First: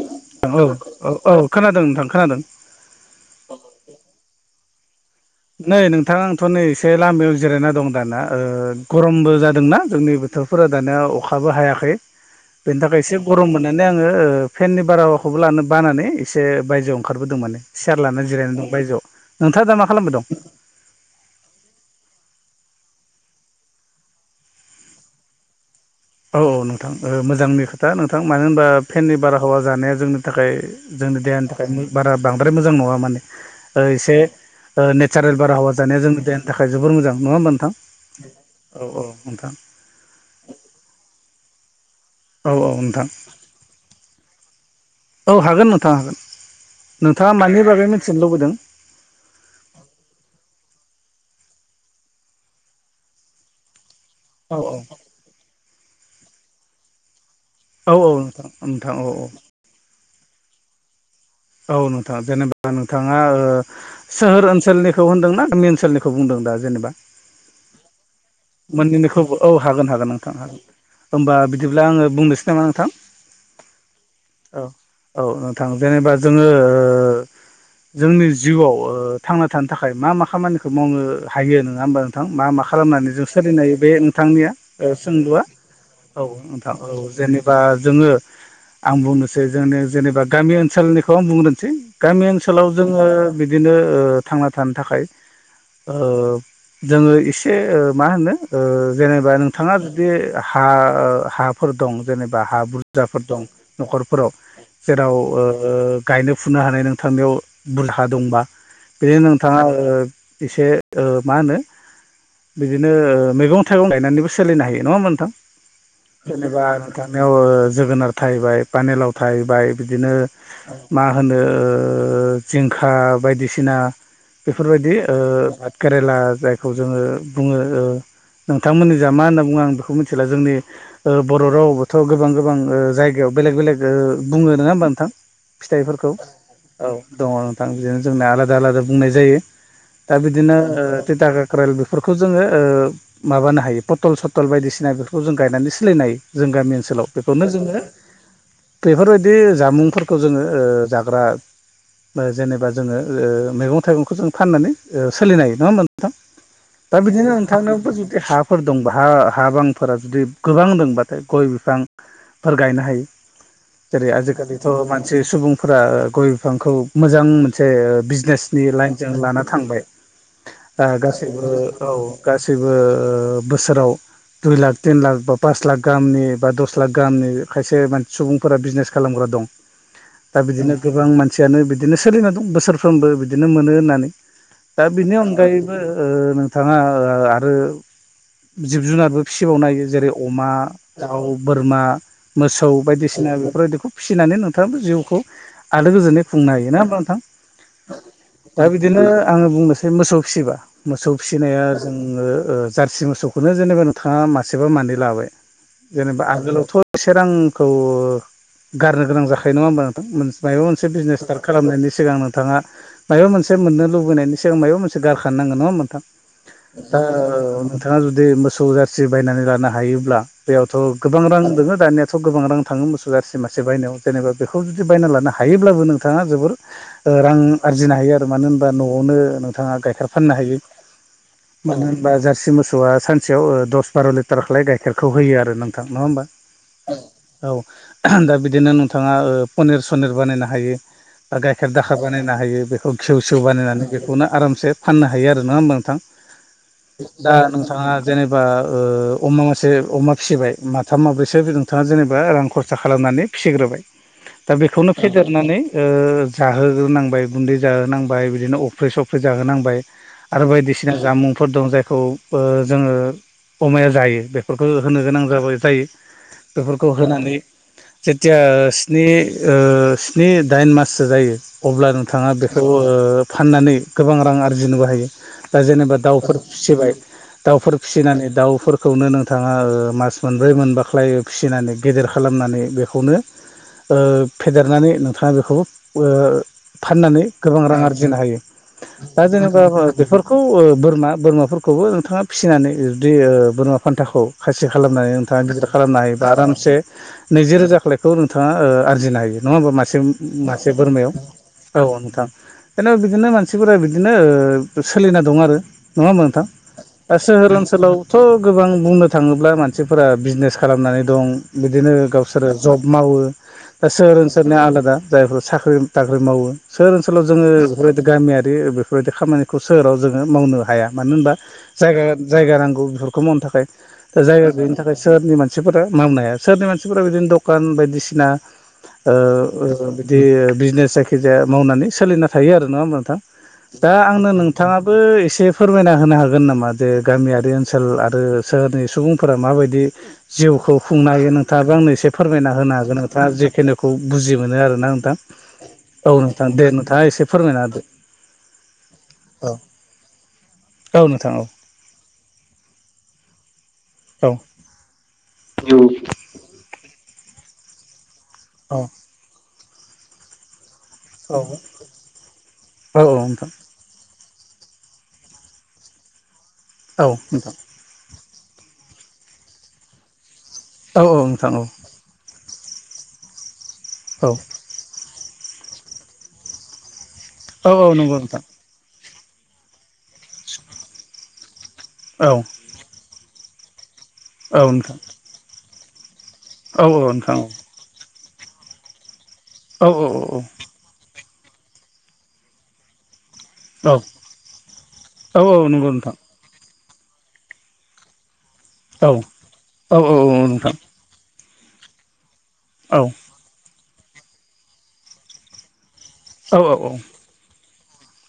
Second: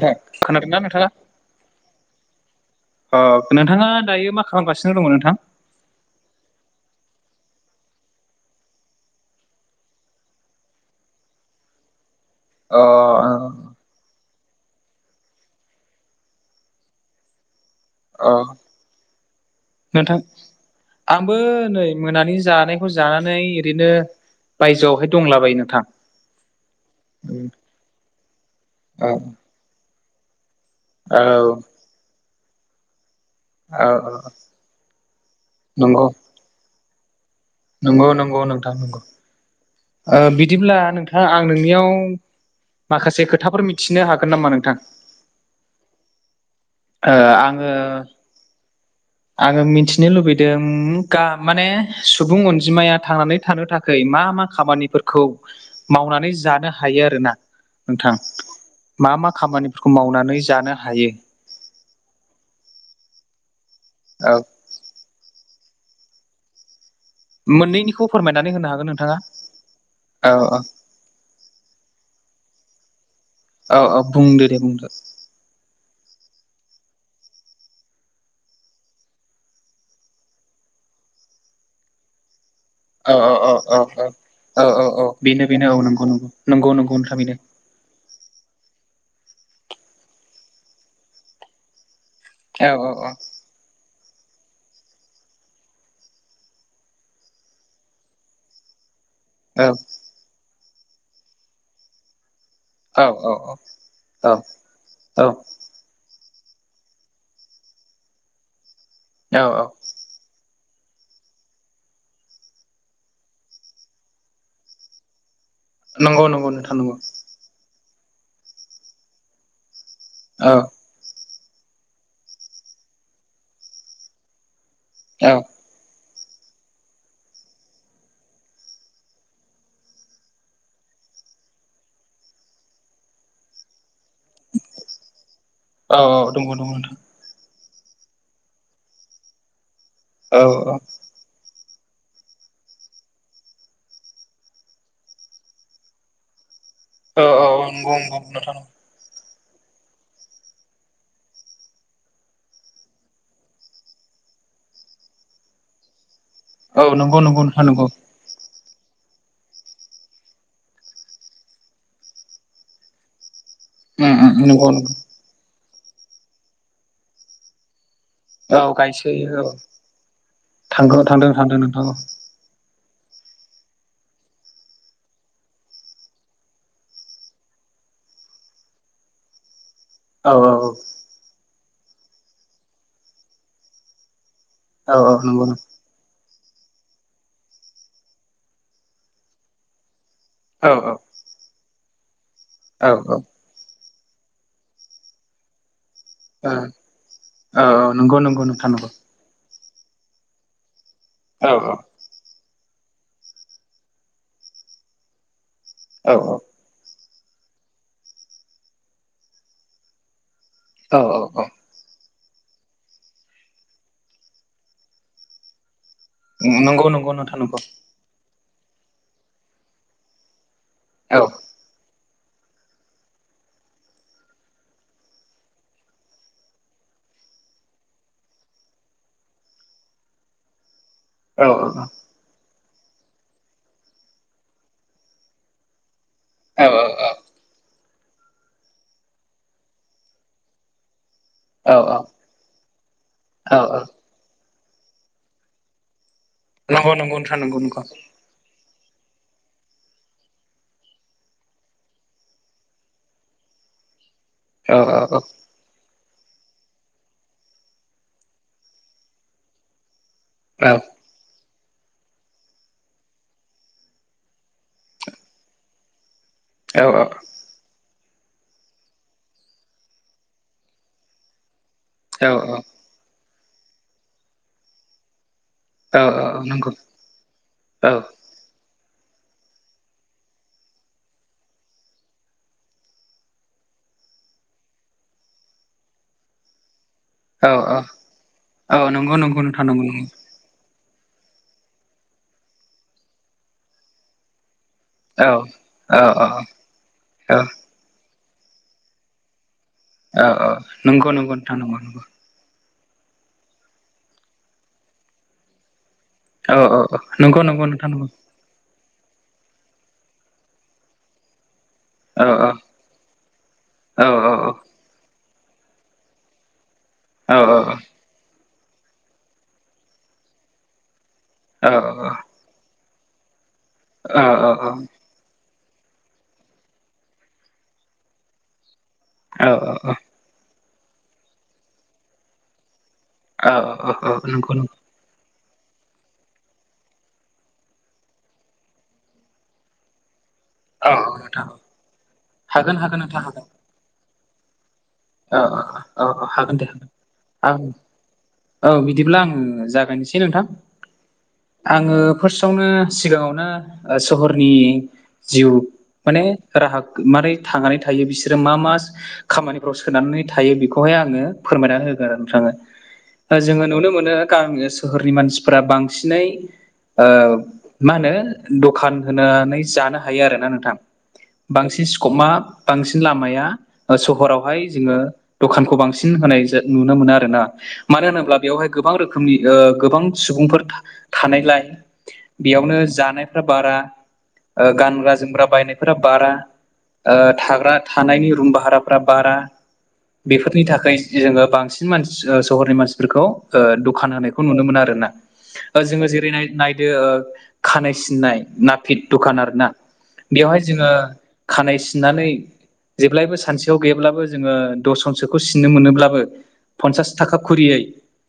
नोंथां औ खोनादोंना नोंथाङा औ औ खोनादों नोंथां खोनादों ओ नोंथाङा दायो मा खालामगासिनो दङ नोंथां नै नोंथां आंथ' नै एसे लामायाव जिरायना दं दाना ओ गरमबो जादोंना जोंनि फोरा दानिया अखाबो हायाखै [inaudible] बेनि थाखाय एसे गरम मोनो माने आङो ओ फेननि बारहावाखौबो लानो बानानै एसे बायजोआव ओंखारबोदों माने सियार लाना अ जिरायनानै दं बायजोआव नोंथाङा दा मा खालामबाय नोंथां दं आंबो नै मोनानि जानायखौ जानानै ओरैनो बायजोआवहाय दंलाबायायो नोंथां औ औ नोंथां मोजांनि खोथा नोंथां मानो होनबा औ फेननि बारहावा जानाया जोंनि थाखाय औ जोंनि देहानि थाखाय बारा बांद्राय मोजां नङा माने ओ औ एसे नेचारेल बारहावा जानाया नंगौ जों देनि थाखाय जोबोर मोजां नङा होमबा नोंथां नंगौ नंगौ नोंथां औ नंगौ। औ नोंथां बिदिब्ला नोंथां आं नोंनियाव औ औ नोंथां माखासे खोथाफोर मिथिनो हागोन नामा नोंथां औ हागोन नोंथां ओ नोंथाङा मानि आङो बागै मिथिनो लुबैदों [inaudible] आङो मिथिनो लुबैदों गा माने सुबुं अनजिमाया थांनानै थानो थाखाय मा मा मा औ औ खामानिफोरखौ मावनानै जानो हायो आरोना औ औ नोंथां नोंथां नोंथां औ मा औ मा खामानिफोरखौ मावनानै जानो हायो औ नोंथाङा जेनेबा नोंथाङा ओ औ सोहोर ओनसोलनि खौ होनदोंना मे ओनसोलनिखौ बुंदों दा जेनेबा मोननैनिखौ फोरमायनानै होनो हागोन नोंथाङा मोननैनिखौबो औ हागोन हागोन औ नोंथां औ हागोन होमबा बिदिब्ला आङो बुंनोसै नामा नोंथां औ औ बुंदो दे औ बुंदो औ थां जेनेबा जोङो ओ जोंनि जिउआव ओ थांना थानो थाखाय मा मा खामानिखौ मावनो हायो नङा होमबा नोंथां मा मा खालामनानै औ जों औ औ सोलिनायो औ बे नोंथांनिया औ औ औ बेनो सोंलुआ बेनो नंगौ औ नंगौ नंगौ नोंथां नंगौ औ बेनो जेनेबा जोङो आं बुंनोसै जोंनि जेनेबा गामि ओनसोलनिखौ आं बुंग्रोनोसै गामि ओनसोलाव औ औ जोङो बिदिनो ओ थांना थानो थाखाय ओ जोङो एसे ओ मा होनो ओ जेनेबा औ नोंथाङा जुदि हा ओ हाफोर दं जेनेबा हा बुरजा औ फुजाफोर दं औ न'खरफोराव जेराव औ ओ ओ गायनो फुनो हानाय नोंथांनियाव दुलहा दंबा बिदिनो नोंथाङा औ एसे ओ मा होनो बिदिनो ओ मैगं थाइगं गायनानैबो सोलिनो हायो नङा होमबा नोंथां। नंगौ नंगौ जेनेबा नोंथां नंगौ नोंथांनियाव जोगोनार थाहैबाय पानिलाव थाहैबाय बिदिनो औ मा होनो ओ जिंखा बायदिसिना बेफोरबायदि ओ औ भात केरेला जायखौ जोङो बुङो नोंथांमोननि जा मा होनना बुङो आं बेखौ मिथिला जोंनि बर' रावबोथ' गोबां गोबां जायगायाव बेलेग बेलेग बुङो नङा होमबा नोंथां औ फिथाइफोरखौ नंगौ नंगौ औ नोंथां दङ नोंथां बिदिनो जोंना आलादा आलादा बुंनाय जायो दा औ बिदिनो औ दागा क्रेल बेफोरखौ जोङो माबानो हायो पटल सटल बायदिसिना बेफोरखौ जों गायनानै सोलायनो हायो जों गामि ओनसोलाव औ बेखौनो जोङो नंगौ नंगौ नोंथां बेफोरबायदि जामुंफोरखौ जोङो जाग्रा जेनेबा जोङो मैगं थाइगंखौ जों फाननानै सोलिनो हायो नङा नोंथां औ दा नंगौ बिदिनो नंगौ नोंथां नंगौ नोंथांनावबो जुदि हा फोर दंब हा हा बांफोरा जुदि गोबां दंबाथाय गय बिफां फोर गायनो हायो जेरै उम उम नंगौ आजिखालिथ' नंगौ मान सि सुबुंफोरा गय बिफांखौ मोजां मोनसे औ बिजनेसनि लाइनजों गायसोयो लाना औ थांबाय थांगौ थांदों गासैबो थांदों नोंथां औ। गासैबो बोसोराव दुइ लाख तिन लाख बा पास लाख गाहिनि बा दस लाख गाहामनि खायसेान सुबुंफोरा बिजनेस खालामग्रा दं। औ दा बिदिनो गोबां मानसियानो बिदिनो सोलिना दं बोसोरफ्रोमबो बिदिनो मोनो होननानै। दा औ औ बिनि नंगौ अनगायैबो ओ नों बिथाङा आरो जिब जुनारबो फिसिबावनो हायो जेरै अमा औ दाव बोरमा मोसौ औ बायदिसिना बेफोरबायदिखौ फिसिनानै नोंथाङाबो जिउखौ आलो गोजोनै औ खुंनो हायो नङा होमब्ला नोंथां औ नंगौ नंगौ दा नोंथां नंगौ बिदिनो आङो बुंनो म मोसौ फिसिबा मोसौ औ फिनाया आो जारसि मोसौखौनो जेनेबा नोंथाङा मासेबा मानै लाबाय औ जेनेबा औ आगोलावथ' एसे रांखौ गारनो गोनां जाखायो नङा होमबा नोंथांमोन मायबा मोनसे औ बिजनेस औ स्टार्ट खालामनायनि सिगांनो नोंथाङा माबा मोनसे मोननो लुबैनायनि सिगां माबा मोनसे गारखानो नांगोन नङा नोंथां नंगौ औ नंगौ नोंथां नंगौ बिथाङा जुदि मोसौ जारसि बायनानै लानो हायोब्ला बेयावथ' औ गोबां रां दङो दानियाथ' गोबां रां थाङो मोसौ जारसि मासे बायनायाव जेनेबा बेखौ जुदि बायना लानो हायोब्लाबो नोंथाङा जोबोर रां आरजिनो हायो आरो मानो होनबा न'आवनो नोंथाङा गाइखेर फाननो हायो नंगौ मानो होनबा जारसि मोसौआ सानसेयाव दस बार' लिटार खालाय गाइखेरखौ होयो आरो नोंथां नङा होमबा औ दा बिदिनो नोंथाङा पनिर सनिर बानायनो हायो बा गाइखेर दाखेर बानायनो हायो बेखौ गेव सेव बानायनानै बेखौनो आरामसे। फाननो हायो आरो नङा होमबा नोंथां नंगौ दा नोंथां नंगौ नंगौ नोंथाङा औ जेनेबा बा अमा मासे अमा फिसिबाय माथाम माब्रैसो नोंथाङा जेनेबा रां खरसा खालामनानै फिसिग्रोबाय दा बेखौनो औ फेदेरनानै जाहोनांबाय गुन्दै जाहोनांबाय बिदिनो अफ्रि सफ्रि जाहोनांबाय आरो बायदिसिना जामुंफोर दं जायखौ जोङो अमाया जायो बेफोरखौ होनो गोनां जाबाय जायो। बेफोरखौ औ होनानै जेथिया स्नि स्नि दाइन माससो जायो अब्ला औ नोंथाङा बेखौ फाननानै गोबां रां आरजिनोबो हायो। दा जेनेबा औ दाउफोर औ नंगौ फिसिबाय दाउफोर औ फिसिनानै दाउफोर खौनो नोंथाङा मास मोनब्रै मोनबाख्लायो फिसिनानै गेदेर खालामनानै बेखौनो ओ फेदेरनानै नोंथाङा बेखौबो फाननानै औ गोबां रां आरजिनो हायो औ नंगौ दा नंगौ जेनेबा नोंथां नंगौ नंगौ बेफोर खौ बोरमा बोरमाफोरखौबो नोंथाङा फिसिनानै जुदि बोरमा फान्थाखौ खासि खालामनानै नोंथाङा गिदिर औ खालामनो औ औ हायोबा आरामसे औ नैजि रोजा खौ नोंथाङा आरजिनो हायो नङा होमबा मासे औ मासे नंगौ बोरमायाव नंगौ नोंथां नंगौ औ औ नंगौ नोंथां। जेन'बा बिदिनो मानसिफोरा बिदिनो सोलिना दं आरो। नङा मोनथां औ औ औ दा नंगौ सोहोर नंगौ नोंथां नंगौ ओनसोलावथ'। गोबां बुंनो थाङोब्ला मानसिफोरा बिजनेस खालामनानै दं बिदिनो औ गावसोर। औ जब मावो दा औ सहोर ओनसोलनि आलादा जायफोर साख्रि बाख्रि मावो। सोहोर ओनसोलाव औ जोङो बेफोरबायदि गामियारि बेफोरबायदि खामानिखौ सोहोराव जोङो मावनो हाया मानो होनबा? औ जाया जायगा नांगौ बेफोरखौ मावनो थाखाय दा जायगा गैयिनि थाखाय। सोरनि मानसिफोरा मावानो हाया सोरनि मानसिफोरा बिदिनो दखान बायदिसिना। औ ओ बिदि बिजनेस जायखिजाया मावनानै सोलिना थायो आरो नङा होमब्ला नोंथां? औ औ दा औ आंनो नंगौ नंगौ नोंथाङा। बो एसे फोरमायना होनो हागोन नामा जे गामियारि ओनसोल आरो सोहोरनि सुबुंफोरा माबायदि। जिउखौ औ खुंनो औ हायो नोंथां नोंथाङा बा आंनो एसे फोरमायना होनो हागोन नोंथाङा जिखिनिुखौ बुजि मोनो आरोना नोंथां। औ औ नोंथां दे नोंथाङा एसे आं फोरमायना होदो। औ बिदिब्ला आङो जागायनोसै नोंथां। औ औ नोंथां औ। आङो फार्स्टआवनो सिगाङावनो ओ औ औ सहरनि जिउ माने राहा माने थांनानै थायो बिसोरो मा मा खामानि सोनानै थायो बेखौहाय आङो फोरमायना होगोन नों थाङो औ औ ओ जोङो नुनो मोनो गामि ओन सोहोरनि मानसिफोरा बांसिनै ओ नोंथां औ नोंथां मा होनो दखान होनानै जानो हायो आरोना नोंथां औ नोंथां बांसिन स्कपा बांसिन लामाया ओ औ सहरावहाय जोङो दखानखौ बांसिन होनाय जा नुनो मोनो आरो आरोोना औ मानो नंगौ होनोब्ला नोंथां बेवहाय गोबां रोखोमनि ओ गोबां सुबुंफोर थानायलाय औ बेयावनो जानायफ्रा बारा औ नोंथां गानग्रा ओ जोमग्रा बायनायफोरा बारा। औ औ ओ नोंथां औ थाग्रा थानायनि रुम भाहाराफ्रा बारा औ बेफोरनि थाखाय। जे जोङो बांसिन मानसि ओ सहरनि मानसिफोरखौ। ओ औ दखान होनायखौ नुनो मोनो आरो ना औ औ नंगौ जोङो नोंथां जेरै नायदो खानाय सिननाय नाफिट औ दखान आरो ना औ औ बेवहाय नोंथां जोङो खानाय सिननानै औ औ जेब्लायबो स खायाव गैयाब्लाबो जोङो दस जनसोखौ सिननो मोनोब्लाबो। औ पन्सास थाखा खुरियै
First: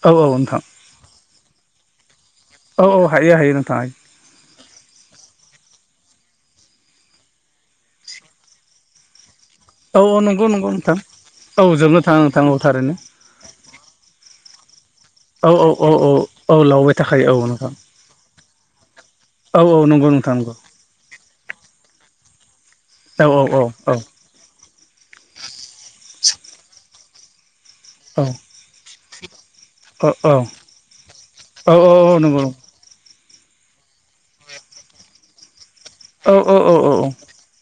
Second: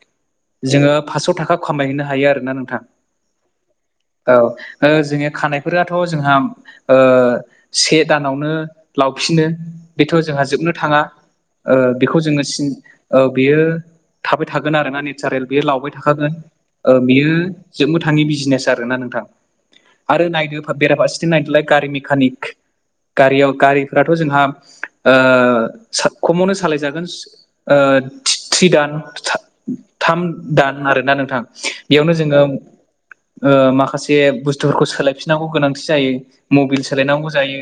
औ औ नोंथां जोङो फास्स' थाखा खामायहैनो हायो आरो। औ औ हायो हायो नोंथां। औ जोंङनि खानायफोराथ' जोंहा ओ से दानावनो लावफिनो बेथ' औ औ जोंहा नंगौ नंगौ जोबनो नोंथां थाङा। औ जोबनो बेखौ थाङा नोंथां जोङोनो औ सिननो थारैनो औ बेयो थाबाय थागोन आरो ना नेचारेल औ बेयो औ औ लावबाय औ थाखागोन औ ओ लावबाय बेयो थाखायो औ नोंथां जोबनो थाङा थांङि बिजनेस आरो ना नोंथां औ औ नंगौ आरो नोंथां नंगौ नायदो बेराफारसेथिं नायदोलाय गारि मेकानिक औ गारियाव औ गारिफोराथ' जोंहा ओ साबखमावनो सालायजागोन ओ औ थ्रि दान औ थाम दान आरोना नोंथां औ बेयावनो औ जोङो नंगौ ओ माखासे बुस्थुफोरखौ सोलायफिननांगौ गोनां थि जायो औ औ मबिल सोनांगौ जायो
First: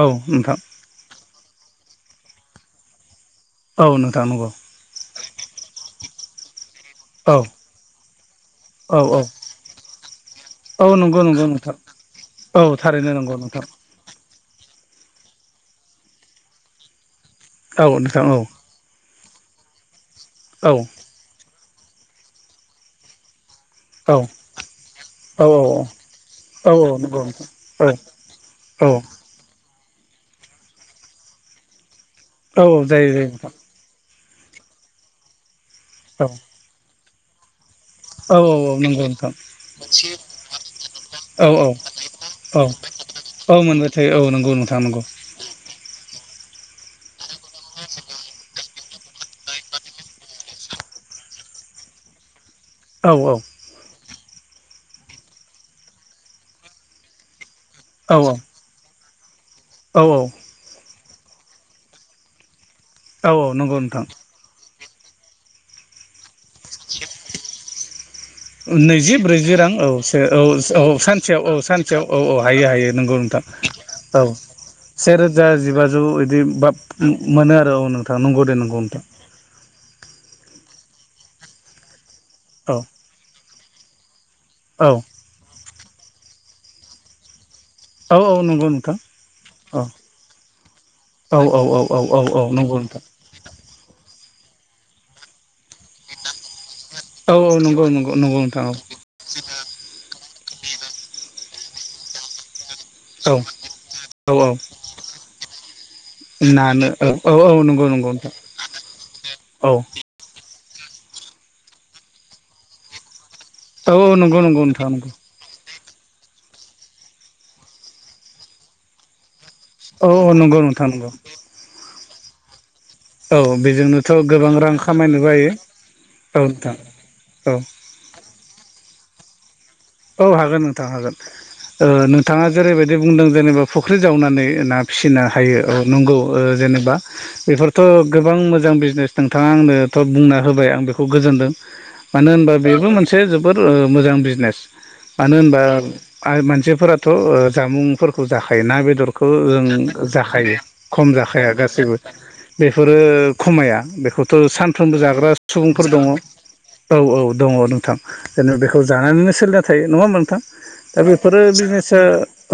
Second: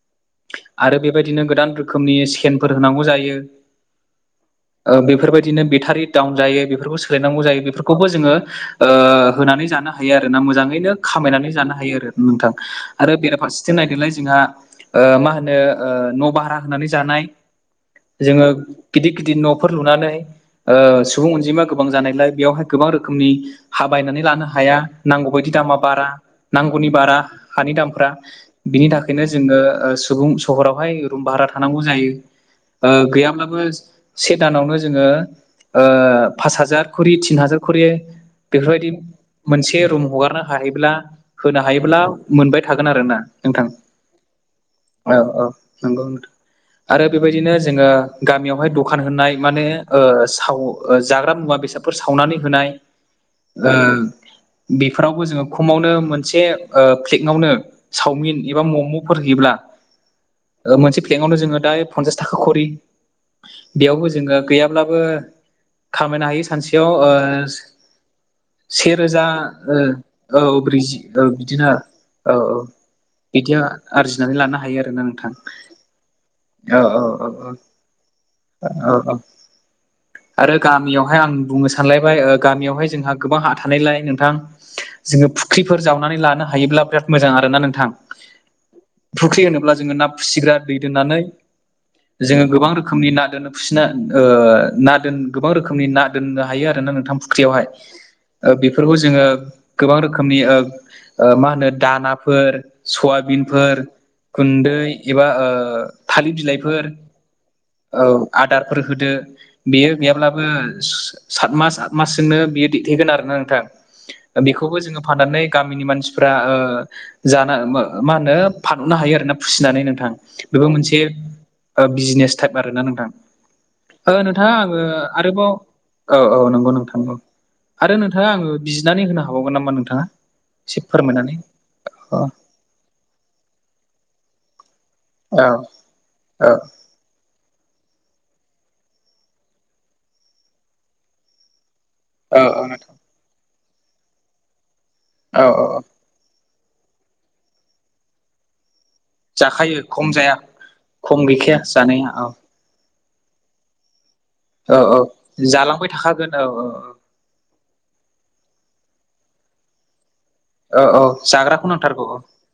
औ नोंथां आरो बेबायदिनो गोद रोखोमनि स्केनफोर होनांगौ जायो। औ नोंथां नगौ। ओ बेफोरबायदिनो बेटारि डाउन जायो बेफोर बेफोरखौ औ सोलायनांगौ जायो बेफोरखौबो जोङो ओ औ औ होनानै जानो हायो आरो ना औ मोजाङैनो नंगौ नंगौ खामायनानै नोंथां जानो हायो आरो। नोंथां औ थारैनो आरो नंगौ नोंथां बेराफारसेथिं नायदोलाय जोंहा ओ मा होनो ओ न' भारा होनानै जानाय औ नोंथां औ जोङो गिदिर गिदिर न'फोर लुनानै औ ओ सुबुं अनजिमा गोबां जानायलाय बेयावहाय गोबां रोखोमनि हा औ बायनानै लानो हाया नांगौ औ बदि दामा बारा औ औ नांगौनि बारा नंगौ नोंथां हानि औ दामफ्रा बिनि औ थाखायनो जोङो ओ सुबुं सहरावहाय रुम भारा थानांगौ जायो। औ जायो जायो नोंथां गैयाब्लाबो से दानावनो जोङो औ पास हाजार खरि तिन हाजार खरि औ औ बेफोरबायदि नंगौ नोंथां मोनसे रुम हगारनो हायोब्ला औ होनो औ हायोब्ला मोनबाय औ थागोन आरो ना। औ मोनबाय थायो औ नंगौ नोंथाङा नंगौ अ नांगौ आरो बेबायदिनो जोङो गामियावहाय दखान होनाय माने साव जाग्रा मुवा बेसाद बेफोर सावनानै होनाय औ औ बेफोरावबो जोङो खमावनो मोनसे फ्लेगआवनो चावमिन एबा मम'फोर हैयोब्ला औ औ मोनसे प्लंकआवनो जोङो दा पन्सास थाखा खरि औ नंगौ नोंथां बेयावबो जोङो गैयाबा थब्लाबो खामायनो हायो सानसेयाव नैजि सेेरोजा ब्रैजि रां ओ औ स औ औ सानसेयाव औ सानसेयाव औ औ हायो हायो नंगौ नोंथां। बिदि औ आरजिनानै लानो हायो आरोना से नोंथां रोजा जिबा जौ बिदि बाब औ औ मोनो आरो औ नोंथां नंगौ दे नंगौ औ नोंथां औ आरो गामियावहाय आं बुंनो सानलायबाय औ गामियावहाय जोंहा गोबां हा थानायलाय नोंथां औ जोङो फुख्रिफोर जावनानै लानो हायोब्ला बिराद मोजां आरोना नों औ औ नंगौ नोंथां फुख्रि होनोब्ला औ जोङो ना फिसिग्रा औ औ औ औ जो औ गोबां नंगौ नोंथां रोखोमनि ना दोन फुसि ना दोन गोबां रोखोमनि ना दोननो हायो आरोोना नोंथां औ औ फुख्रियावहाय नंगौ नंगौ नंगौ नोंथां औ बेफोरखौ जोङो गोबां रोखोमनि मा होनो दानाफोर औ सयाबिनफोर औ औ गुन्दै एबा थालिर नानो बिलाइफोर औ औ नंगौ औ नंगौ नोंथां आदारफोर होदो औ बेयो गैयाब्लाबो सात मास आत मासजोंनो बियो दैथायेगोन आरोोना औ औ नंगौ नोंथां नंगौ बेखौबो नोंथां जोङो नंगौ फाननानै गामिनि मानसि फ्रा जान मा होनो फानहरनो हायो आरो ना फिसिनानै औ नोंथां। औ नंगौ बेबो नोंथां मोनसे नंगौ बिजनेस टाइप आरोना नों औ बेजोंनोथ' नोंथाङा गोबां रां आङो खामायनोबो आरोबाव हायो औ औ नंगौ नोंथां औ आरो नोंथाङा आङो दिनानै होन हावगोन नामा नों औ हागोन नोंथां हागोन औ नोंथाङा जेरैबायदि बुंदों जेनेबा फुख्रि जावनानै ना फिसिनो हायो औ नंगौ औ जेनेबा बेफोर थ' गोबां मोजां बिजनेस नोंथाङा आंनोथ' बुंना होबाय आं बेखौ गोजोनदों। मानो औ होनबा औ बेबो नोंथां मोनसे जोबोर मोजां बिजनेस मानो औ होनबा औ औ आरो मानसिफोराथ' जामुंफोरखौ जाखायोना बेदर खौ जों जाखायो खम जाया जाखायो खम जाखाया गैखाया गासैबो जानाया औ बेफोरो खमाया बेखौ थ' औ औ सानफ्रोमबो जाग्रा सुबुंफोर दङ औ औ दङ नोंथां। जेनब बेखौ जानानैनो सोलिना थायो नङा मोनथां औ दा औ बेफोरो जाग्राखौ बिजनेसा नांथारगौ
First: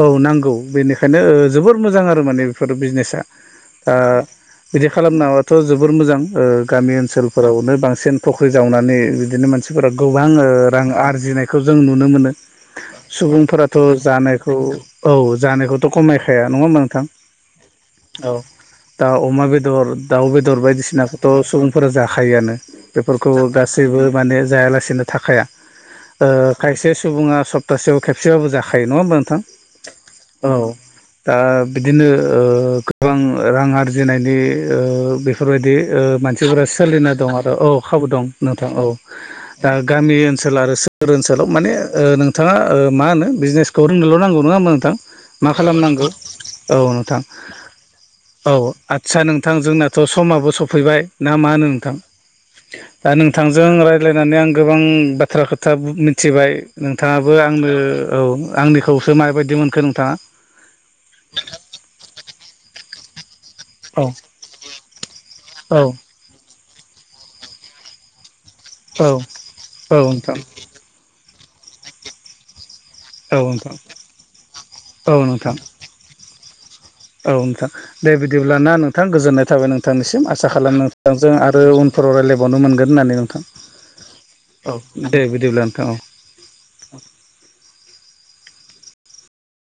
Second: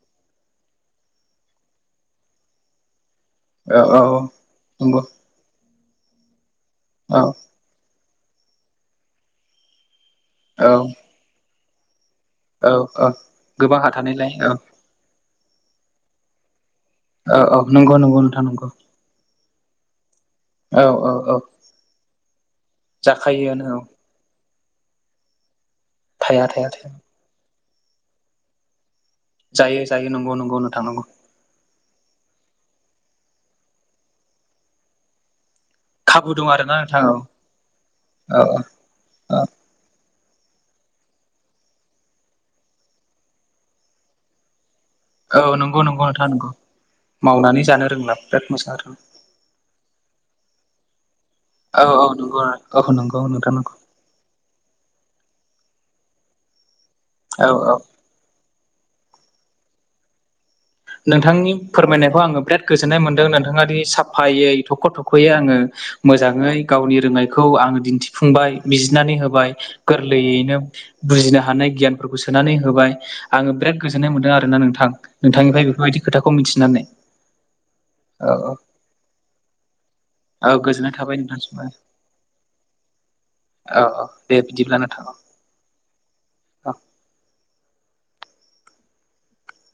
औ नांगौ बेनिखायनो जोबोर मोजां आरो माने बेफोरो बिजनेसा औ औ दा औ औ बिदि नंगौ खालामनांगौ आरो। थ' जोबोर मोजां गामि औ ओनसोलफोरावनो बांसिन फख्रि जावनानै बिदिनो मानसि फोराव गोबां औ रां आरजिनायखौ जों नुनो मोनो। औ औ सुबुंफोराथ' गोबां हा थानायलाय औ जानायखौ औ जानायखौथ' खमायखाया नङा होमबा नोंथां? औ औ नंगौ नंगौ औ नोंथां नंगौ दा अमा बेदर दाउ बेदर औ औ औ बायदिसिनाखौथ' सुबुंफोरा जाखायोआनो बेफोरखौ जाखायोआनो औ गासैबो माने जायालासिनो थाखाया थाया थाया थाया खायसे सुबुङा सप्तासेयाव खबसेबाबो जाखायो नङा होनबा मा नोंथां? जायो जायो नंगौ औ नंगौ नोंथां नांगौ दा बिदिनो गोबां रां आरजिनायनि बेफोरबायदि खाबु दं मानसिफोरा आरोना नोंथां सोलिना औ दं आरो औ खाबु दं नोंथां औ औ दा गामि ओनसोल आरो सोहोर ओनसोल सेल' माने नोंथाङा मा होनो बिजनेसखौ रोंनोल' नांगौ नङा होमा नोंथां? औ मा नंगौ नंगौ खालामनांगौ नोंथां नंगौ औ नोंथां मावनानै जानो रोंला बिराद औ मोजां आरो आदसा नोंथां जोंना थ' समाबो सफैबाय ना मा होनो औ नोंथां औ नंगौ औ दा नंगौ नोंथां नोंथांजों नंगौ रायलायनानै आं गोबां बाथ्रा खोथा मिथिबाय नोंथाङाबो औ आंनो औ औ। आंनिखौसो माबायदि मोनखो नोंथाङा? नोंथांनि फोरमायनायखौ आङो बिराद गोजोननाय मोन्दों। दाङि औ साफायै थख' थख'यै आङो औ मोजाङै गावनि रोंनायखौ आङो दिन्थिफुंबाय औ बिजिरनानै होबाय औ नोंथां गोरलैयैनो बुजिनो हानाय गियानफोरखौ सोनानै होबाय औ आङो बिराद नोंथां गोजोन्नाय मोन्दों आरोना नोंथां औ नोंथां नोंथांनिफाय बेफोरबायदि खोथाखौ मिथिनानै औ नोंथां दे औ औ बिदिबब्लााना नोंथां गोजोननाय थाबाय नोंथांनिसिम आसा औ खालाम गोजोननाय थाबाय नोंथांजों नोंथांसिम आरो उन फाव रायलायबावनो मोनगोन होननानै नोंथां। औ औ दे औ बिदिब्ला नोंथां। दे बिदिब्ला नोंथां औ। औ